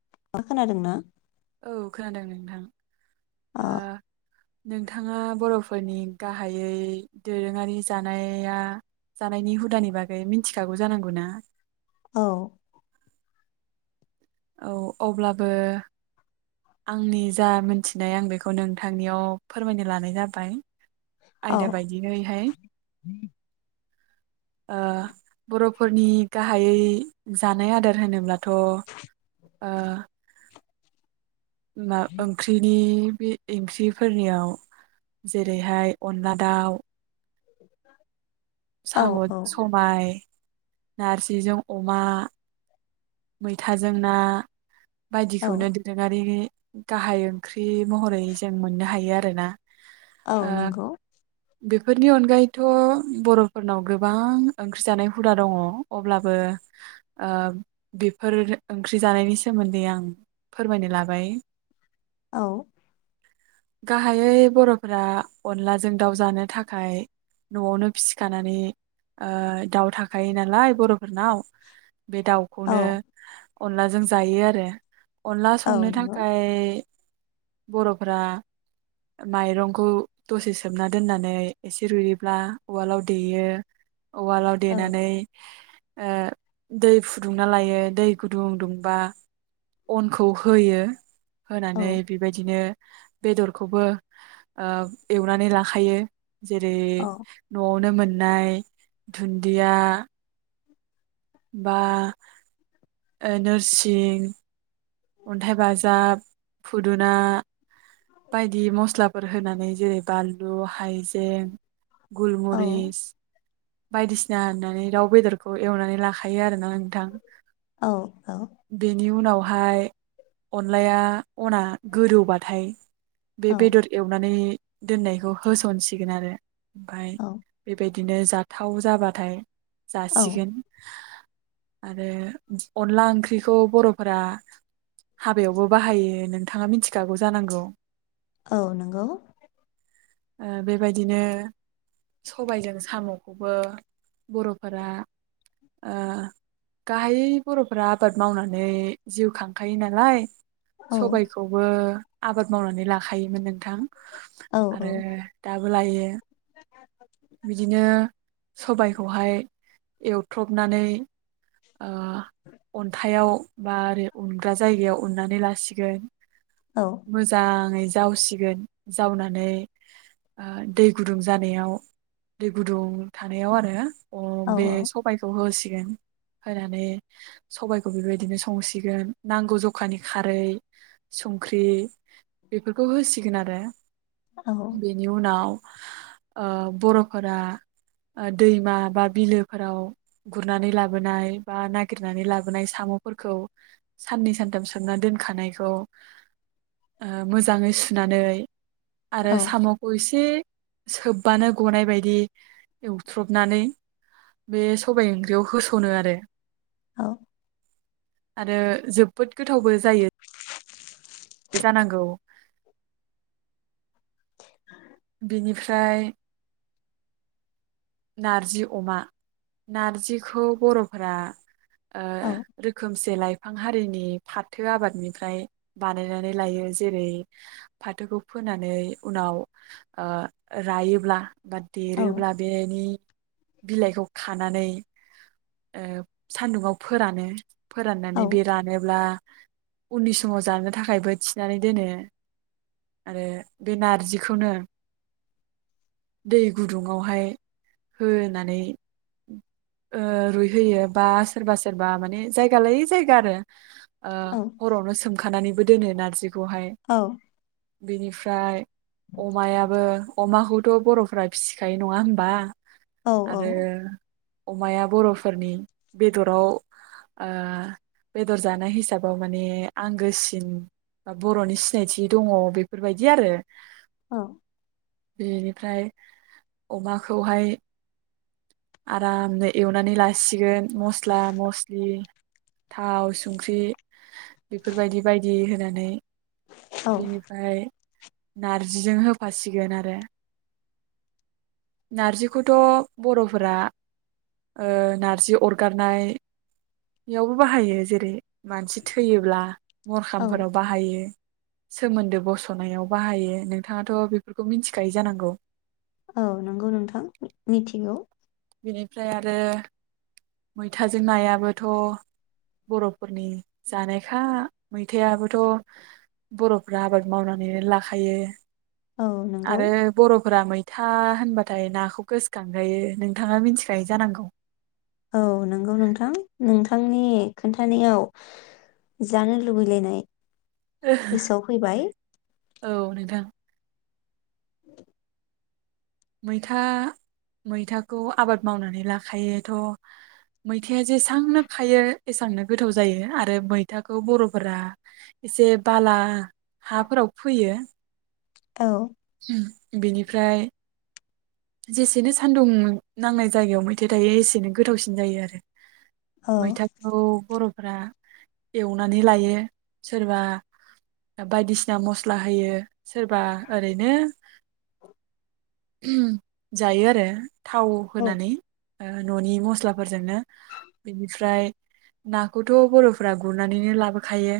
[unintelligible] खोनादोंना? औ खोनादों नोंथां। औ ओ नोंथाङा बरफोरनि गाहायै दोरोङारि जानाया जानायनि हुदानि बागै मिथिखागौ जानांगौ ना? औ औ अब्लाबो आंनि जा मोनथिनाय आं बेखौ नोंथांनियाव फोरमायनो लानाय जाबाय। औ आयदा बायदियैहाय ओ बरफोरनि गाहायै जानाय आदार होनोब्लाथ ओ बा ओंख्रिनि बे एंख्रिफोरनियाव जेरैहाय अनला दाउ [inaudible] औ साम सबाय नार्जिजों अमा मैथाजों ना औ बायदिखौनो दोरोङारि गाहाय ओंख्रि बे महरै जों मोननो हायो आरो [unintelligible] ना औ नंगौ। बेफोरनि अनगायैथ बरफोरनाव गोबां ओंख्रि जानाय हुदा दङ अब्लाबो ओ बिफोर ओंख्रि जानायनि सोमोन्दै आं फोरमायनो लाबाय। औ गाहायै बरफोरा अनलाजों दाउ जानो थाखाय नआवनो फिसिखानानै ओ दाउ थाखायो नालाय बरफोरनाव बे दाउ औ खौनो अनलाजों जायो आरो अनला औ संनो नंगौ थाखाय बरफोरा माइरंखौ दसे सोमना दोननानै एसे रुयोब्ला उवालाव देयो। उवालाव औ देनानै ओ दै फु दुंना लायो दै गुदुं दुंबा अनखौ होयो। औ होनानै बिबायदिनो बेदरखौबो ओ एवनानै लाखायो। जेरै औ नआवनो मोन नाय थुन्दिया बा ओ नोरसिं अन्थाइ बाजाब खुदुना। बायदि मसलाब फोर होनानै जेरै बानलु हायजे गुलमुरिस। बायदिसिना होननानै दाउबेदरखौ एवनानै लाखायोआरोना नोंथां। औ औ। [unintelligible] अनलाया अना गोदौबाथाय। बे औ बेदर एवनानै। दोननायखौ होसनसिगोनआरो। ओमफाय औ बेबायद बिदिनो जाथाव जाबाथाय औ जासिगोन ओह आरो अनला ओंख्रिखौ बरफोरा हाबायावबो बाहायो नोंथाङा मिथिखागौ जानांगौ। औ नोंगौ। ओह बेबायदिनो सबायजों सामखौबो बरफोरा ओह गाहाय बरफोरा आबाद मावनानै जिउखां औ [unintelligible] सबायखौबो आबाद मावनानै लाखायोमोनओं नोंथां औ आरो दाबोलायो बिदिनो सबायखौहाय एवथ्रबनानै ओ अन्थाइाव [unintelligible] उनग्रा जायगायाव उननानै लासिगोन। औ मोजांहै जावसिगोन जावनानै ओह दै गुदुं जानायाव दै गुदुं थानायावआरो। अ औ बे सबायखौ होस [unintelligible] होनानै सबायखौ बेबादिनो संसि गोन नांगौ जखानि खारै संख्रि बेफोरखौ होसिगोनआरो। औ बेनिउनाव। ओह बर'फोरा औह दैमा बा बिलोफोराव गुरनानै लाबोनाय बा नागिरनानै लाबोनाय सामफोरखौ। साननै सानथाम सोमना दोनखानायखौ ओह मोजाङै सुनानै। आरो सामखौ इसे सोबबानो गनायबायदि एवथ्रबनानै बे सबाय ओंख्रियाव होसनोआरो। औ। आरो जोबोद गोथावबोजायो। जानांगौ बिनिफ्राय नारजि अमा नारजिखौ बर'फोरा ओ रोखोमसे लाइ फां हारिनि फाथो आबादनिफ्राय बानायनानै लायो जेरै फाथोखौ फोनानै उनाव ओ रायोब्ला बा देरोब्ला बे ओ बिलाइखौ खानानै ओ सान्दुंङाव फोरानो। फोराननानै बे रानोब्ला उननि समाव जानो थाखायबो थिनानै दोनो आरो बे नारजिखौनो दै गुदुंङावहाय होनानै ओ रुइहोयो बा सोरबा सोरबा माने जायगा लायै जायगा आरो। ओ हरावनो सोमखानानैबो दोनो नारजिख खौहाय बेनिफ्राय अमायाबो अमाखौथ बर'फोरा फिसिखायो नंङा होनबा? आरो अमाया बर'फोरनि बेदराव ओ बेदर जानाय हिसाबाव माने आंगोसिन बा बर'नि सिनायथि दंङ बेफोरबायदि आरो। बेनिफ्राय अमा खौहाय आरामनो एवनानै ला सिगोन मस्ला-मस्लि थाव सुंख्रि बेफोरबायदि बायदि नानै बेनिफाय नारजिजों होफासिगोन आरो नारजि खौथ बर'फोरा ओ नारजि अरगारनाय यावबो बाहायो जेरै मानसि थैयोब्ला। मर औ खामफोराव बाहायो। सोमोन्दो बसनायाव बाहायो नोंथाङाथ बेफोरखौ मिन्थिखायो जानांगौ। औ नंगौ नोंथां मिथिगौ। बेनिफ्राय आरो मैथाजों नायाबोथ बर'फोरनि जानायखा मैथायाबोथ बरफ्रा आबाद मावनानैनो लाखायो। औ नंगौ। फोरा मैथा होनबाथाय नाखौ गोसखांखायो नों थाङा मिन्थिखायो जानांगौ औ नंगौ नोंथां नोंथां नि खोन्थानायाव जानो लुबैलायनाय गोसोआव फैबाय। औ नोंथां [inaudible] मैथा मैथाखौ आबाद मावनानै लाखायोथ' मैथाया जेसांनो खायो एसांनो गोथाव जायो आरो मैथाखौ बर'फोरा एसे बाला हाफोराव फोयो औ ओम बिनिफ्राय जेसेनो सान्दुं नांनाय जायगायाव मैथाया थायो एसेनो गोथावसिन जायो आरो औ मैथाखौ बर' फोरा एवनानै लायो सोरबा बायदिसिना मस्ला होयो सोरबा ओरैनो [unintelligible] जायो आरो थाव औ होनानै ओ न'नि मस्लाफोरजोंनो बेनिफ्राय नाखौथ' बर'फोरा गुरनानैनो लाबोखायो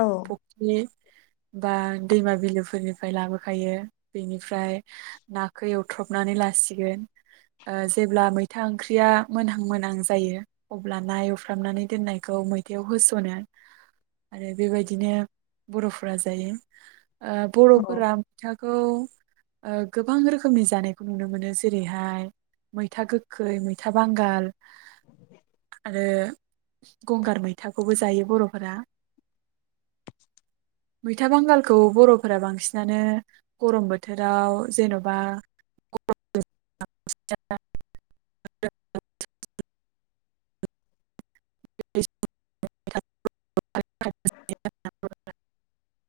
औ फखनि बा दैमा बिलोफोरनिफ्राय लाबोखायो बेनिफ्राय नाखौ एवथ्रबनानै लासिगोन ओ जेब्ला मैथा ओंख्रिया मोनहां मोनहां जायो अब्ला ना एवफ्रामनानै दोननायखौ मैथायाव होसनो आरो बेबायदिनो बर'फोरा जायो। ओ औ बर'फोरा मैथाखौ ओ गोबां रोखोमनि जानायखौ नुनो मोनो जेरैहाय मैथा गोखै मैथा बांगाल आरो गंगार मैथाखौबो जायो बर'फोरा मैथा बांगालखौ बर'फोरा बांसिनानो गरम बोथोराव जेनबा [unintelligible] [unintelligible]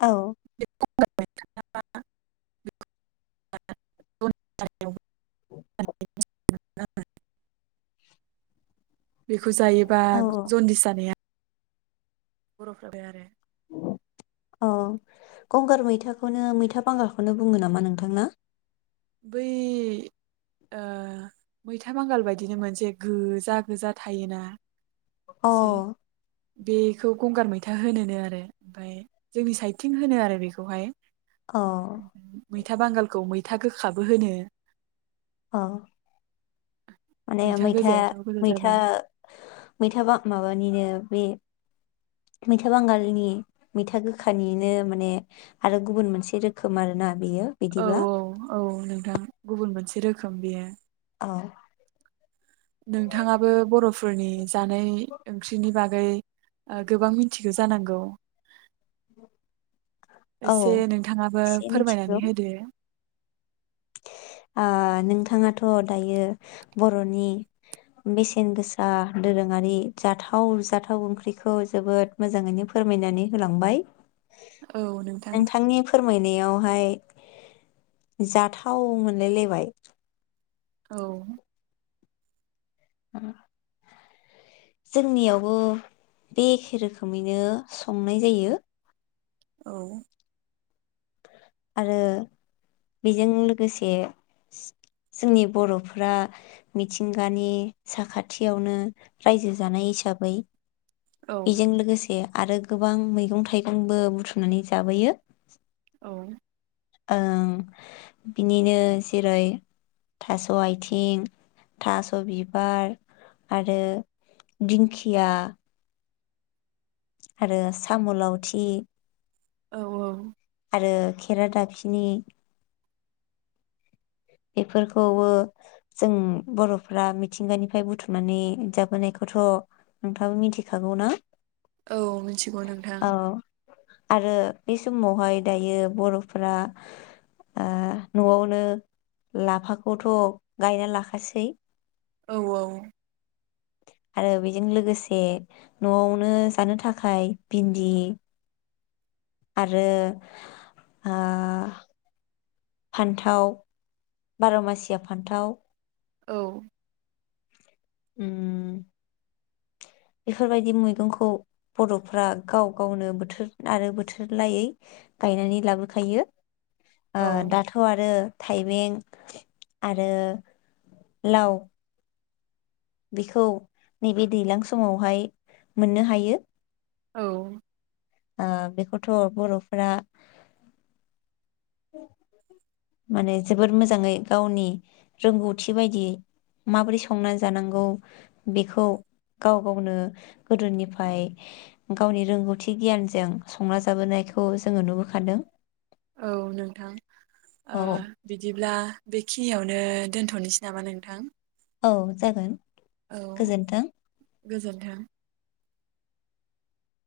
औ [unintelligible] बेखौ जायोबा औ जनदिस जानाया बर'फ्रा [inaudible] आरो औ गंगार मैथाखौनो मैथा बांगालखौनो बुङो नामा नोंथांना बै ओ मैथा बांगाल बायदिनो मोनसे गोजा गोजा थायोना अ एसे बेखौ गंगार मै था होनोनो आरो ओमफाय जोंनि साइडथिं होनो आरो बेखौहाय औ मैथा बांगालखौ मै था गोख खाबो होनो अ माने मैथा गोजायाथ' गोजा मैथा जाबाय मैथा बा माबानिनो बे मैथा बांगालनि मैथा गोखानिनो माने आरो गुबुन मोनसे रोखोम आरोना बेयो औ बिदिब्ला औ औ नोंथां गुबुन मोनसे रोखोम बेयो अ नोंथाङाबो बर'फ फोरनि जानाय ओंख्रिनि बागै ओ गोबां मिथिगो जानांगौ औ एसे नोंथाङाबो एसे मिथिगौ फोरमायनानै होदो ओ नोंथाङाथ दायो बरनि बेसेन गोसा दोरोङारि जाथाव जाथाव ओंख्रिखौ जोबोद मोजाङैनो फोरमायनानै होलांबाय औ नोंथां नेयावहाय जाथाव मोन नलायबाय औ ओ जोंनियावबो बे एखे रोखोमैनो संनाय जायो औ आरो बेजों लोगोसे जोंनि बरफोरा मिथिंगानि साखाथियावनो रायजो जानाय हिसाबै औ बेजों लोगोसे आरो गोबां मैगं थाइगंबो बुथुमनानै जाबोयो औ ओं बिनिनो जेरै थास आथिं थास बिबार आरो दिंखिया आरो साम लावथि औ औ आरो खेरा दाबसिनि बेफोरखौबो जों बरफ्रा मिथिंगानिफ्राय बुथुमनानै जाबोनायखौथ नोंथाङाबो मिथिखागौ ना औ मिथिगौ औ नोंथां आरो बे समावहाय दायो बरफोरा ओ नआवनो लाफाखौथ गायना लाखासै औ औ आरो बेजों लोगोसे नआवनो जानो थाखाय भिन्दि आरो आ फान्थाव बारमासिया फान्थाव औ ओम बेफोरबायदि मैगंखौ बरफ्रा गाव गावनो बोथोर आरो बोथोर लायै गायनानै लाबोखायो ओ औ दाथ आरो थाइबें आरो लाव बेखौ नैबे दैज्लां समावहाय मोननो हायो औ आ बेखौथ बरफ्रा माने जोबोद मोजाङै गावनि रोंगौथि बायदि माबोरै संना जानांगौ बेखौ गाव गावनो गोदोनिफ्राय गावनि रोंगौथि गियानजों संना जाबोनायखौ जोङो नुबोखादों औ नोंथां औ बिदिब्ला बेखि खिनियावनो दोनथनोसै नामा नोंथां औ जागोन औ गोजोन्थों गोजोन्थों